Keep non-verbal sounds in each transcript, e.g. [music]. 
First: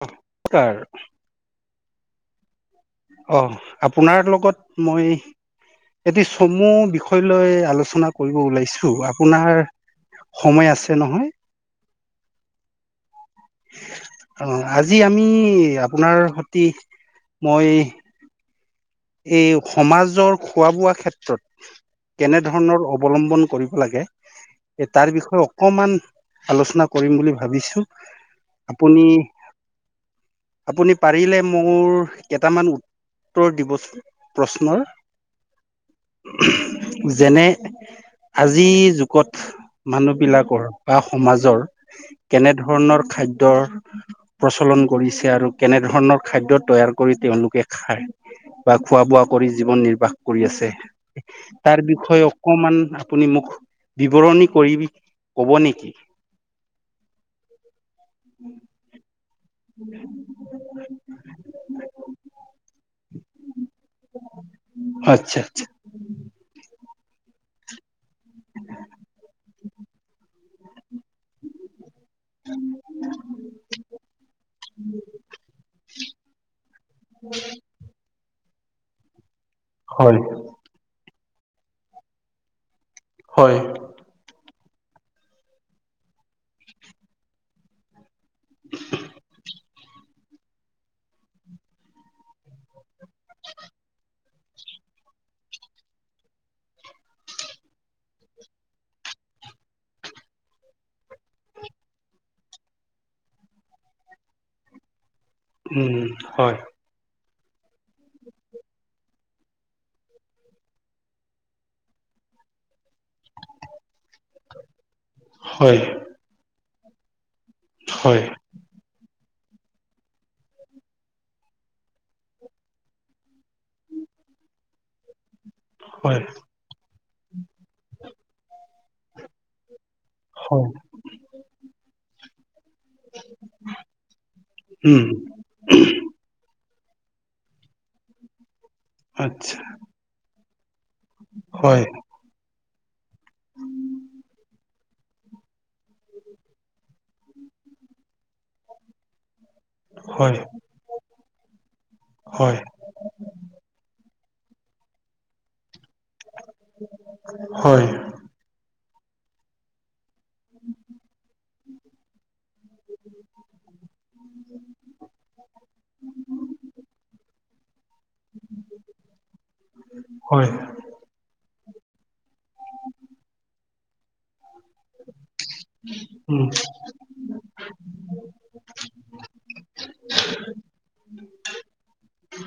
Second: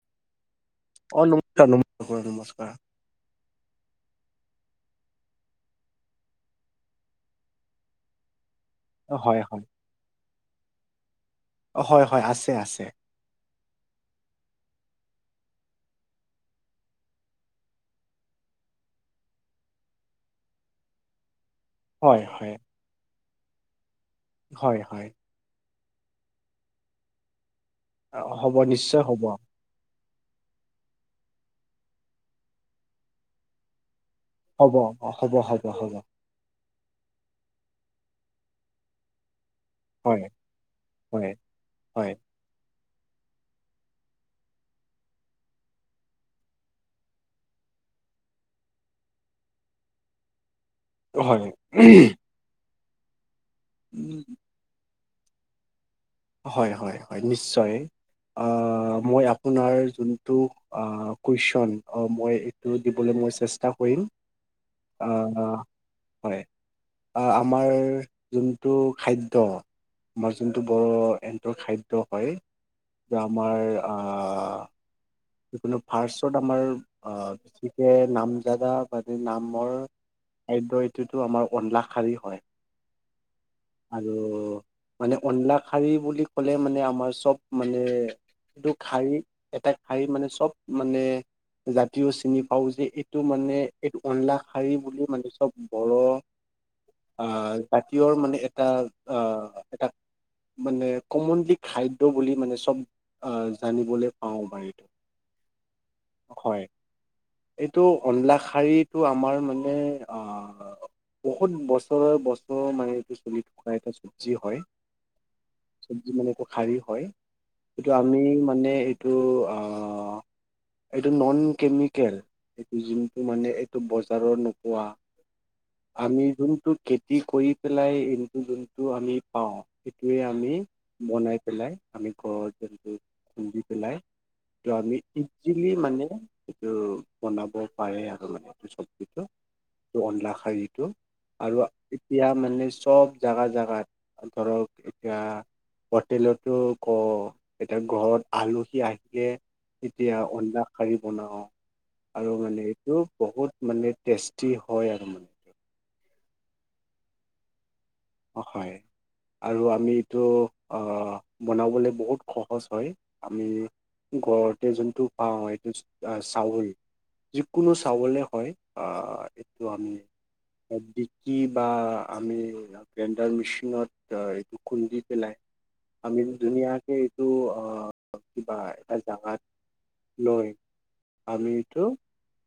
অ'। অ', নমস্কাৰ নমস্কাৰ নমস্কাৰ। অ', আপোনাৰ লগত মই এটি চমু বিষয় লৈ আলোচনা কৰিব ওলাইছো। হয় আপোনাৰ হয় সময় আছে নহয়। অ', হয় হয় আছে আছে। অ', আজি আমি আপোনাৰ সতি মই এই সমাজৰ খোৱা বোৱা ক্ষেত্ৰত হয় কেনে হয় ধৰণৰ অৱলম্বন কৰিব লাগে হয় এ হয় তাৰ বিষয়ে অকমান আলোচনা কৰিম বুলি ভাবিছো। হ'ব নিশ্চয় আপুনি হ'ব আপুনি পাৰিলে মোৰ কেইটামান উত্তৰ দিবচোন। হ'ব প্ৰশ্নৰ উম, হ'ব হ'ব হ'ব হয় যেনে আজি যুগত মানুহ বিলাকৰ বা হয় সমাজৰ হয় কেনে ধৰণৰ খাদ্যৰ প্ৰচলন কৰিছে আৰু কেনেধৰণৰ খাদ্য তৈয়াৰ কৰি তেওঁলোকে খায়। বা খোৱা বোৱা কৰি জীৱন নিৰ্বাহ কৰি আছে হয় তাৰ বিষয়ে অকমান আপুনি মোক বিৱৰণী কৰি ক'ব নেকি। হয় হয় হয় নিশ্চয় অ', মই আপ আপোনাৰ যোনটো আ, কুৱেশ্যন অ', মই এইটো দিবলৈ মই চেষ্টা কৰিম। আচ্ছা আহ আচ্ছা হয়। আহ, আমাৰ যোনটো খাদ্য আমাৰ যোনটো বৰ এনতৰ খাদ্য হয় আমাৰ আ যিকোনো ফাৰ্চত আমাৰ অ', গতিকে নাম জাদা মানে ন মোৰ হয় খাদ্যয় ইটোতো আমাৰ অনাশাৰী হয় হয় আৰু। মানে অনাশাৰী বুলি ক'লে মানে আমাৰ চব মানে টো শাৰী এটা শাৰী মানে চব মানে জাতিও চিনি পাওঁ যে এইটো মানে এটো অনাশাৰী বুলি মানে চব বৰ আহ জাতীয়ৰ মানে এটা আহ এটা মানে কমনলি খাদ্য বুলি মানে চব আহ জানিবলৈ পাওঁ বাৰে। উম হয়। এইটো অনাশাৰীটো আমাৰ মানে আহ বহুত বছৰৰ বছৰৰ [unintelligible] হয় হয় চব্জি মানে খাৰী হয়, কিটো হয় আমি মানে এইটো আহ [inaudible] এইটো নন কেমিকেল এইটো যোনটো মানে এইটো বজাৰৰ নোপোৱা [inaudible] আমি যোনটো খেতি কৰি পেলাই এইটো যোনটো আমি পাওঁ সেইটোৱে আমি হয় বনাই পেলাই আমি ঘ যুনটো খুন্দি পেলাই ত আমি উম ইজিলি মানে টো বনাব পাৰে আৰু মানে। চবজিটো আচ্ছা অনলা শাৰীটো আৰু হয় এতিয়া মানে চ চব জাগা জাগাত, ধৰক এতিয়া হোটেলতো ক এতিয়া ঘৰত আলহী আহি তিকে এতিয়া হয় অন্দা শাৰী বনাওঁ আৰু হয় মানে এইটো বহুত মানে টেষ্টি হয় আৰু মানে। হয়। অ', হয় আৰু আমি [inaudible] অ', বনাবলৈ বহুত সহজ হয়, আমি ঘৰতে যোনটো পাওঁ এইটো আ চাউল যিকোনো চাউলে হয় অ', এইটো আমি হয় বিকি বা আমি নতদা এইটো খুন্দি পেলাই আমি উম ধুনীয়াকে এইটো অ', কিবা এটা জাগাত নৈ আমি ইতো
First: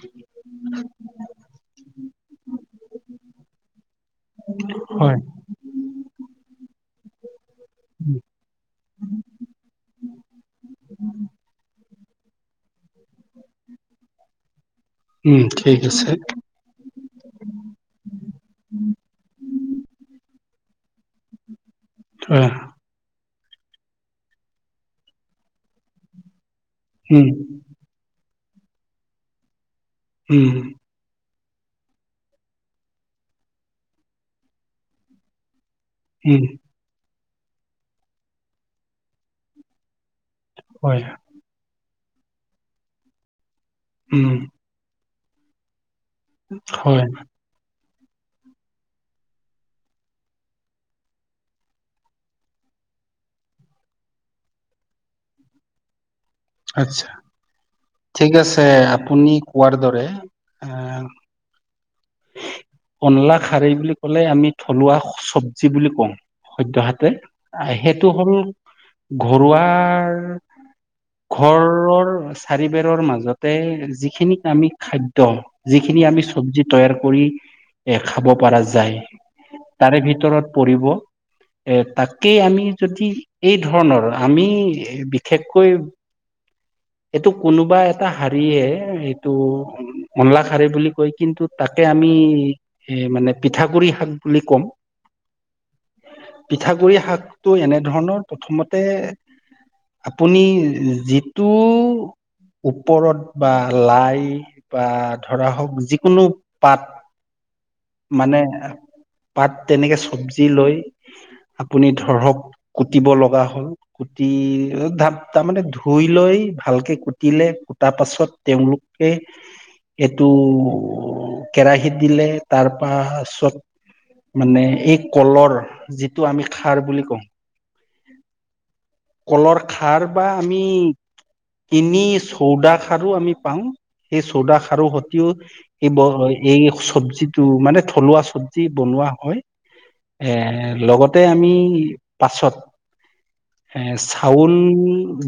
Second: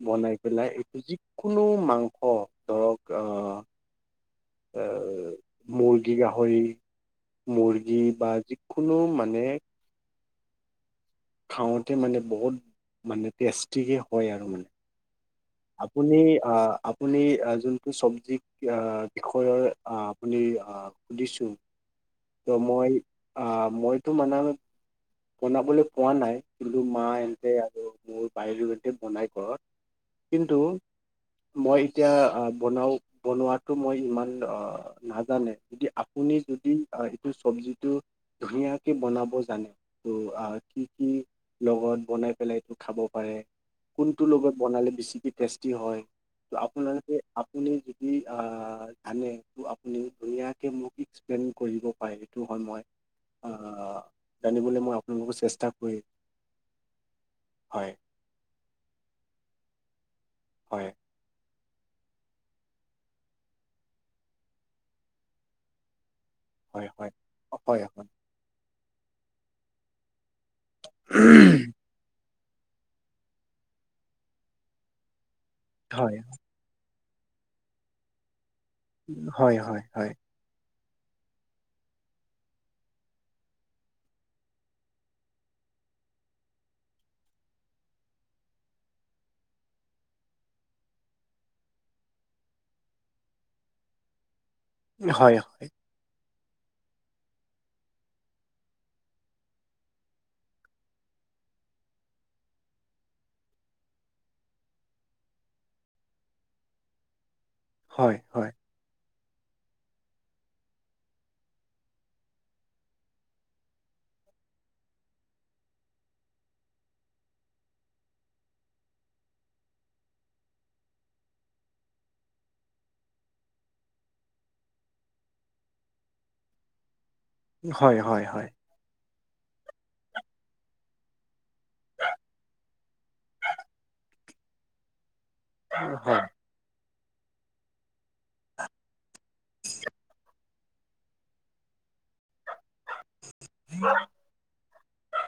বনাই পেলাই এইটো যিকোনো মাংস ধৰক অ' হয় এহ মুৰ্গী, গাহৰি মুৰ্গী বা যিকোনো মানে খাওঁতে মানে বহুত মানে টেষ্টিকে হয় আৰু মানে। উম ঠিক আছে আপুনি অ', আপুনি যোনটো চব্জিক বিষয়ৰ আপুনি অ', সুধিছো ত' মই আহ মইতো মানে বনাবলৈ কোৱা নাই কিন্তু মা উম এনেতে আৰু মোৰ বাইদউ এতে বনাই ঘৰত। উম কিন্তু মই এতিয়া বনাওঁ বনোৱাাতো মই ইমান অ', নাজানে। যদি আপুনি উম যদি এইটো চব্জিটো ধুনীয়াকে বনাব জানে ত' অ', কি হয় কি লগত বনাই পেলাই এইটো খাব পাৰে? কোনটো উম লগত বনালে বেছিকে টেষ্টি হয় হয় আপোনালোকে আপুনি অ', জানে তনি দুুনিয় কে মোক এক্সপ্লেইন কৰিব পাৰি সেইটো হয় মই জানিব মই অ' ৰু চেষ্টা কৰি আছা হয় ঠিক আছে আপুনি কোৱাৰ দৰে হয় অ'। কলা খাৰি বুলি কলে আমি থলুৱা চব্জি বুলি কওঁ। হয় সদ্যাহাতে হয় অ', হয় সেইটো হ'ল ঘৰুৱাৰ ঘৰৰ চাৰিবেৰৰ মাজতে যিখিনিক আমি খাদ্য যিখিনি হয় আমি চব্জিত তৈয়াৰ কৰি এ খাব পৰা যায় হয় হয় হয় তাৰে ভিতৰত পৰিব এ তাকেই আমি যদি এই ধৰণৰ আমি বিশেষকৈ এইটো কোনোবা এটা হাৰীয়ে এইটো মলা শাৰী বুলি কয় কিন্তু তাকে আমি এ মানে পিঠাগুৰি শাক বুলি ক'ম হয়, হয়। পিঠাগুৰি শাকটো এনেধৰণৰ প্ৰথমতে আপুনি যি টো ওপৰত বা লাই বা ধৰা হওঁক যিকোনো পাত হয় মানে হয় পাত তেনেকে চব্জি লৈ আপুনি ধৰক কুটিব লগা হ'ল কুটি তাৰমানে ধুই লৈ। ভালকে কুটিলে কুটাৰ পাছত তেওঁলোকে এইটো কেৰাহিত দিলে তাৰ পাছত মানে এই কলৰ যিটো আমি খাৰ বুলি কওঁ। হয়, হয়, হয়। কলৰ খাৰ বা আমি তিনি চৌদা খাৰু আমি পাওঁ সেই চৌদা খাৰু স তেওঁ এই ব এই চবজিটো মানে থলুৱা চব্জি বনোৱা হয়। এ লগতে আমি পাছত আহ চাউল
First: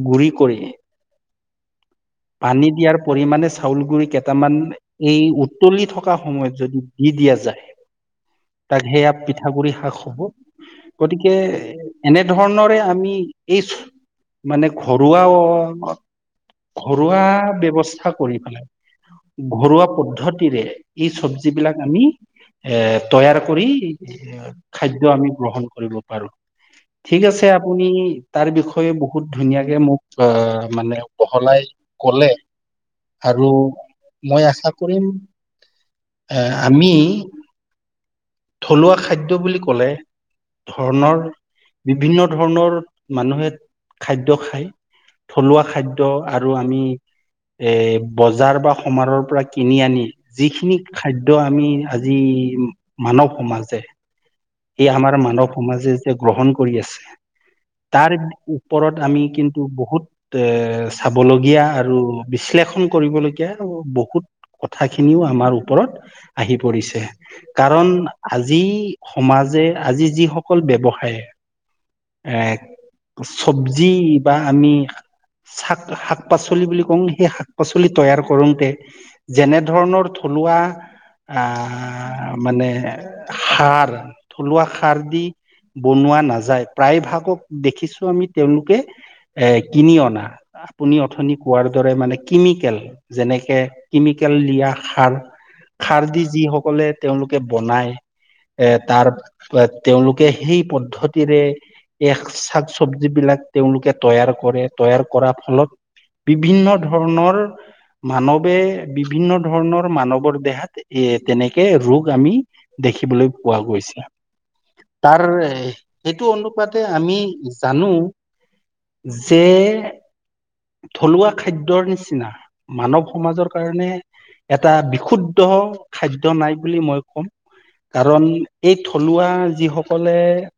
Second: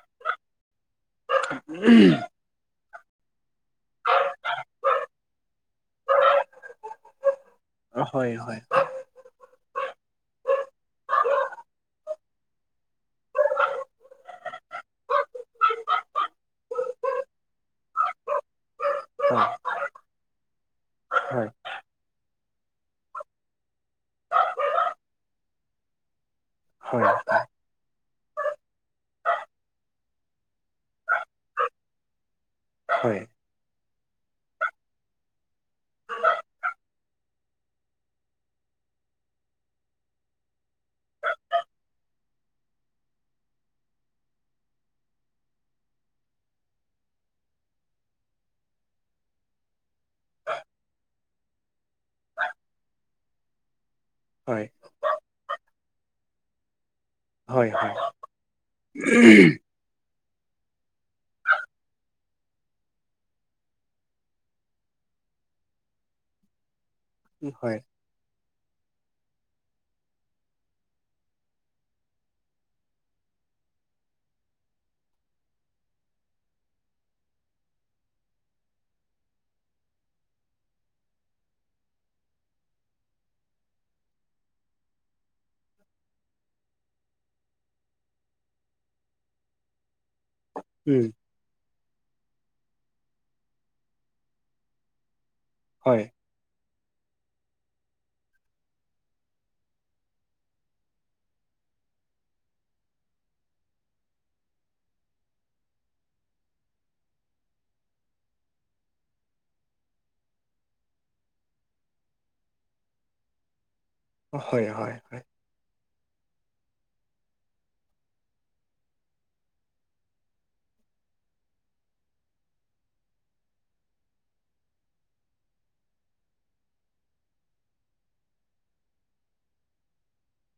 গুড়ি কৰি উম। পানী দিয়াৰ পৰিমাণে চাউল গুৰি কেইটামান এই উতলি থকা সময়ত যদি দি দিয়া যায় হয় হয় হয় হয় হয় তাক সেয়া পিঠাগুৰি শাক হব গতিকে এনেধৰণৰে আমি এই মানে ঘৰুৱা ঘৰুৱা ব্যৱস্থাৰ কৰি পেলাই ঘৰুৱা পদ্ধতিৰে এই চব্জ বিলাক আমি এ তৈয়াৰ কৰি এ খাদ্য আমি গ্ৰহণ কৰিব পাৰো ঠিক আছে আপুনি তাৰ বিষয়ে বহুত ধুনীয়াকে মোক আহ মানে বহলাই ক'লে হয় আৰু মই আশা কৰিম এ আমি থলুৱা খাদ্য বুলি কলে ধৰণৰ বিভিন্ন ধৰণৰ মানুহে খাদ্য খায় থলুৱা খাদ্য আৰু আমি এ বজাৰ বা সমাৰৰ পৰা কিনি আনি যিখিনি খাদ্য আমি আজি মানৱ সমাজে ই আমাৰ মানৱ সমাজে যে গ্ৰহণ কৰি আছে হয় হয় হয় তাৰ ওপৰত আমি কিন্তু বহুত এ চাবলগীয়া আৰু বিশ্লেষণ কৰিবলগীয়া বহুত কথাখিনিও আমাৰ ওপৰত আহি পৰিছে কাৰণ আজি সমাজে আজি যিসকল ব্যৱসায়ে এ চব্জি বা আমি শাক, শাক- পাচলি বুলি কওঁ সেই শাক- পাচলি তৈয়াৰ কৰোতে যেনেধৰণৰ থলোৱা মানে সাৰ থলুৱা খাৰ দি বনোৱা নাযায় প্ৰায় ভাগক দেখিছো আমি তেওঁলোকে এ কিনি অনা আপুনি অথনি কোৱাৰ দৰে মানে কেমিকেল যেনেকে কেমিকেল দিয়া সাৰ খাৰ দি যিসকলে তেওঁলোকে বনায় এ তাৰ তেওঁলোকে সেই পদ্ধতিৰে এই শাক চবজ বিলাক তেওঁলোকে তৈয়াৰ কৰে তৈয়াৰ কৰাৰ ফলত বিভিন্ন ধৰণৰ মানৱে বিভিন্ন ধৰণৰ মানৱৰ দেহাত এই তেনেকে ৰোগ আমি দেখিবলৈ পোৱা গৈছে হয়, হয়, তাৰ হয়। সেইটো অনুপাতে আমি জানো যে থলুৱা খাদ্যয়ৰ নিচিনা মানৱ সমাজৰ কাৰণে এটা বিশুদ্ধ খাদ্য নাই বুলি মই কম কাৰণ এই থলুৱা যি সকলে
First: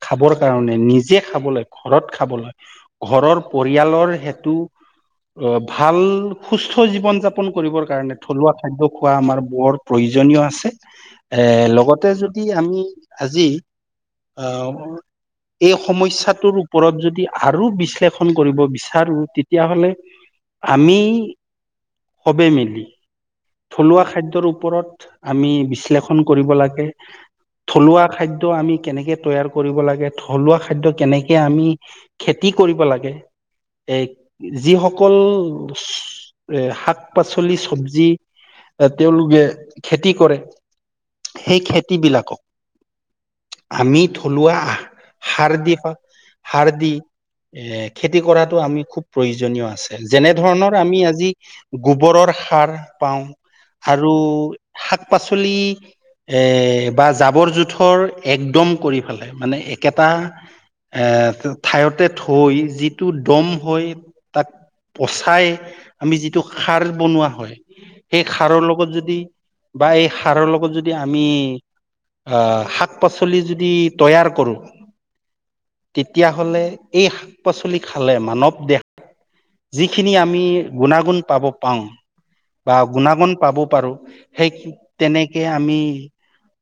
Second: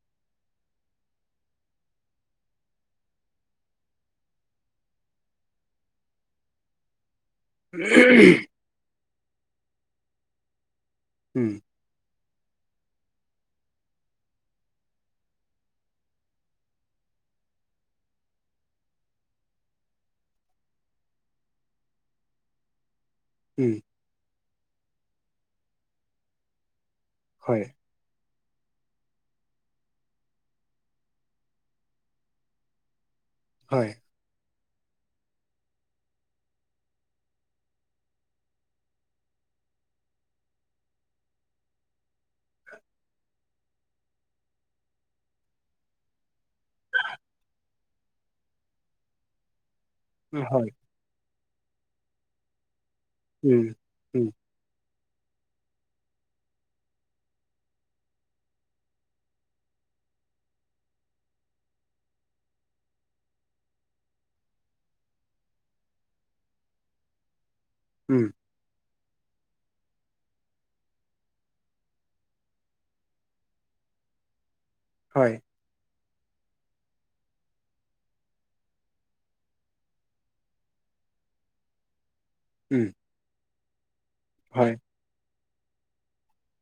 খাবৰ কাৰণে নিজে খাবলে ঘৰত খাব লাগে ঘৰৰ পৰিয়ালৰ হেতটো অ ভাল সুস্থ জীৱন যাপন কৰিবৰ কাৰণে থলুৱা খাদ্য খোৱা আমাৰ বৰ প্ৰয়োজনীয় আছে এ উম লগতে য আমি আজি অ এই সমস্যাটোৰ ওপৰত যদি আৰু বিশ্লেষণ কৰিব বিচাৰো তেতিয়াহলে আমি সবেই মিলি থলুৱা খাদ্যৰ ওপৰত আমি বিশ্লেষণ কৰিব লাগে। হয় হয় থলুৱা খাদ্য আমি কেনেকে তৈয়াৰ কৰিব লাগে। থলুৱা খাদ্য কেনেকে আমি খেতি কৰিব লাগে হয় এক যিসকল এ শাক-পাচলি চবজি এ তেওলোকে খেতি কৰে সেই খেতিবলাকক আমি থলুৱা সাৰ দি সাৰ দি এ খেতি কৰাতটো আমি খুব প্ৰয়োজনীয় আছে যেনে হয় উম উম হয় হয় হয় ধৰণৰ আমি আজি গোবৰৰ সাৰ পাও উম আৰু উম শাক পাচলি এ বা জাবৰ জোথৰ একদম কৰি ফেলাই মানে একেটা এ ঠাইতে থৈ যিটো দম হৈ। তাক পচাই আমি যিটো শাৰ বনোৱা হয় সেই উম শাৰৰ লগত যদি বা এই সাৰৰ লগত যদি আমি আহ শাক পাচলি যদি তৈয়াৰ কৰো। হয়। তেতিয়াহলে এই শাক পাচলি খালে মানৱ দেশ যিখিনি আমি গুণাগুণ পাব পাও বা উম গুণাগুণ পাব। পাৰো সেই হয় তেনেকে আমি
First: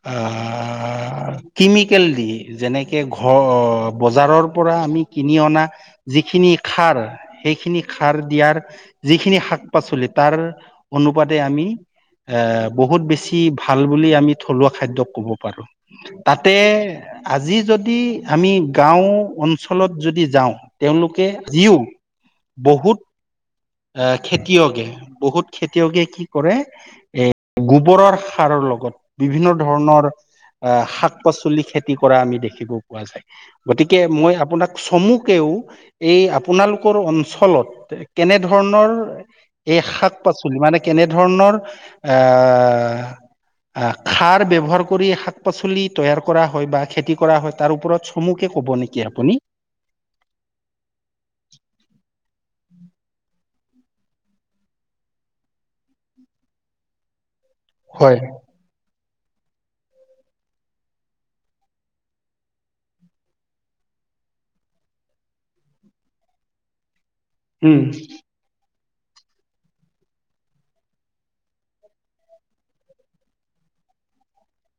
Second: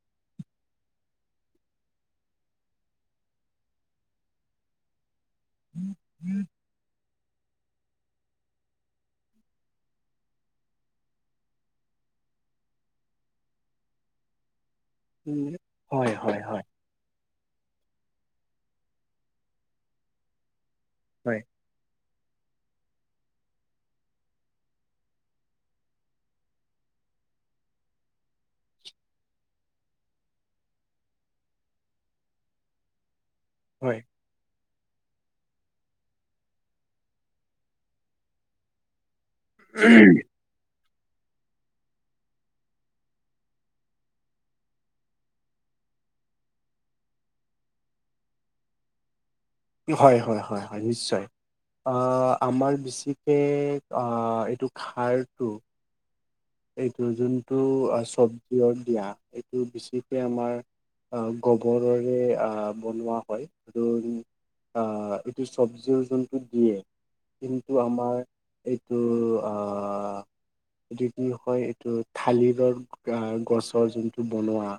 তেনেকে আমি আহ, কেমিকেল দি যেনেকে ঘৰ বজাৰৰ পৰা আমি কিনি অনা যিখিনি খাৰ সেইখিনি সাৰ দিয়াৰ যিখিনি শাক পাচলি তাৰ অনুপাতে আমি এ বহুত বেছি ভাল বুলি আমি থলুৱোৱা খাদ্যয় ক'ব উম পাৰো। হয় হয় তাতে হয় আজি যদি আমি গাও অঞ্চলত যদি যাও তেওলোকে হয় যিও বহুত এ খেতিয়কে বহুত খেতিয়কে কি কৰে এ গোবৰৰ সাৰ লগত বিভিন্ন ধৰণৰ আহ শাক পাচলি খেতি কৰা আমি দেখিব পোৱা যায়। গতিকে হয় মই আপোনাক চমুকেও এই আপোনালোক অঞ্চলত কেনে ধৰণৰ এই শাক পাচলি মানে কেনেধৰণৰ আহ আহ খাৰ ব্যৱহাৰ কৰি শাক পাচলি তৈয়াৰ কৰা হয় বা খেতি কৰা হয় তাৰ ওপৰত চমুকে ক'ব নেকি আপুনি? হয় - হয় - হয় - হয় নিশ্চয়। আহ আমাৰ বিশেছিকৈ আহ এইটো খাৰটো এইটো যোনটো হয় চব্জি দিয়া এইটো বেছিকে আমাৰ আহ গোবৰেৰে আহ বনোৱা হয় আৰু আহ এইটো চব্জি ওজনটো দিয়ে। কিন্তু উম আমাৰ এইটো আহ কি হয় এইটো থালিৰৰ গছৰ যোনটো বনোৱা।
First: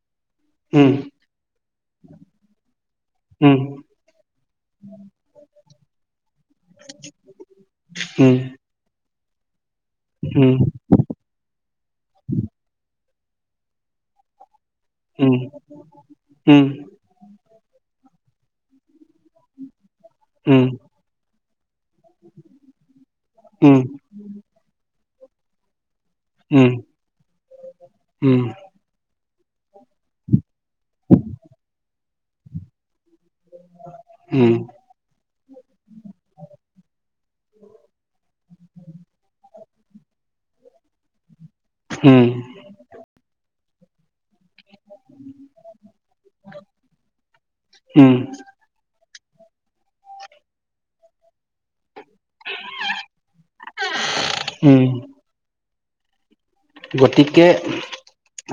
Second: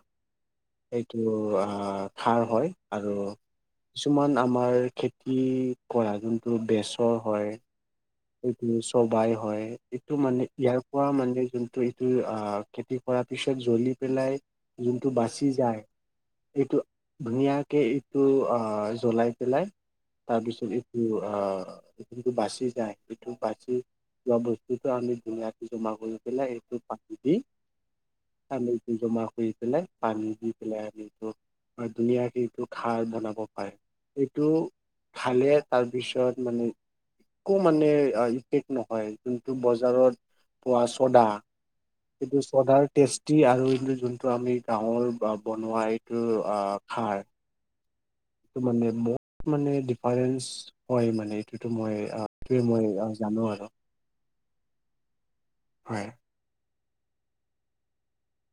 উম এইটো আহ খাৰ হয় আৰু উম কিছুমান আমাৰ খেতি কৰা যোনটো বচৰ হয়। এইটো চবাই হয় এইটো মানে উম ইয়াৰ পৰা মানে যোনটো এইটো আহ খেতি কৰ পিছত জ্বলি পেলাই যোনটো উম উম বাচি যায় উম এইটো ধুনীয়াকে এইটো আহ জ্বলাই পেলাই উম তাৰপিছত উম এইটো যিটো বাচি যায়। এইটো বাচি উম যোৱা বস্তুতো আমি ধুনীয়াকে জমা কৰি পেলাই এইটো প দি উম আটো জমা কৰি পেলাই পানী দি পেলাই আমি ধুনীয়াকে এইটো খাৰ বনাব পাৰে। এইটো উম ভালে তাৰপিছত মানে কম মানে ইফেক্ট নহয় যোনটো বজাৰত পোৱা চদা উম, কিন্তু চডাৰ টেষ্টি আৰু জ টো আমি গাৱৰ বনোৱা এইটো খাৰ উম, এইটো মানে বহুত মানে ডিফাৰেন্ঞ্চ হয় মানে এইটোতো মই, ইয়াতকৈ মই জানো আৰু- উম! হয়। গতিকে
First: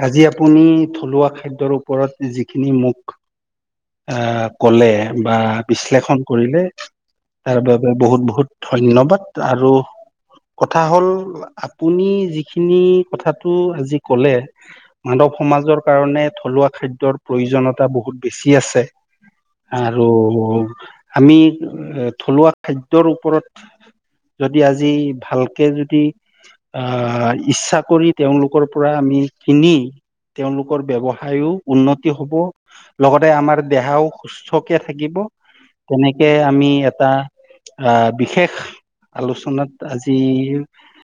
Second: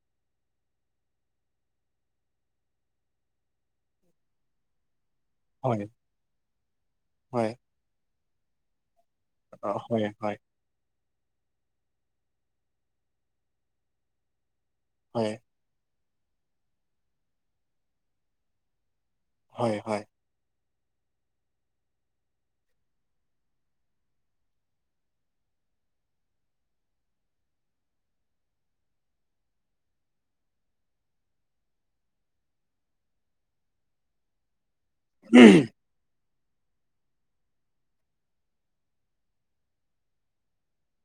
আজি আপুনি থলুৱা খাদ্যৰ ওপৰত যিখিনি মোক আ কলে বা হয় বিশ্লেষণ কৰিলে হয় তাৰ বাবে বহুত বহুত ধন্যবাদ। আৰু হয় হয় হয় কথা হ'ল আপুনি যিখিনি কথাাটো আজি কলে মানৱ হয় সমাজৰ কাৰণে থলুৱা খাদ্যৰ প্ৰয়োজনীয়তা বহুত বেছি আছে। হয় হয়। আৰু আমি এ থলুৱা খাদ্যৰ ওপৰত যদি আজি ভালকে যদি আহ ইচ্ছা, কৰি তেওঁলোকৰ পৰা আমি কিনি তেওঁলোকৰ ব্যৱসায়ো উন্নতি হব লগতে আমাৰ দেহাও সুস্থ থাকিব তেনেক তেনেখে আমি এটা আ বিশেষ আলোচনাত আজি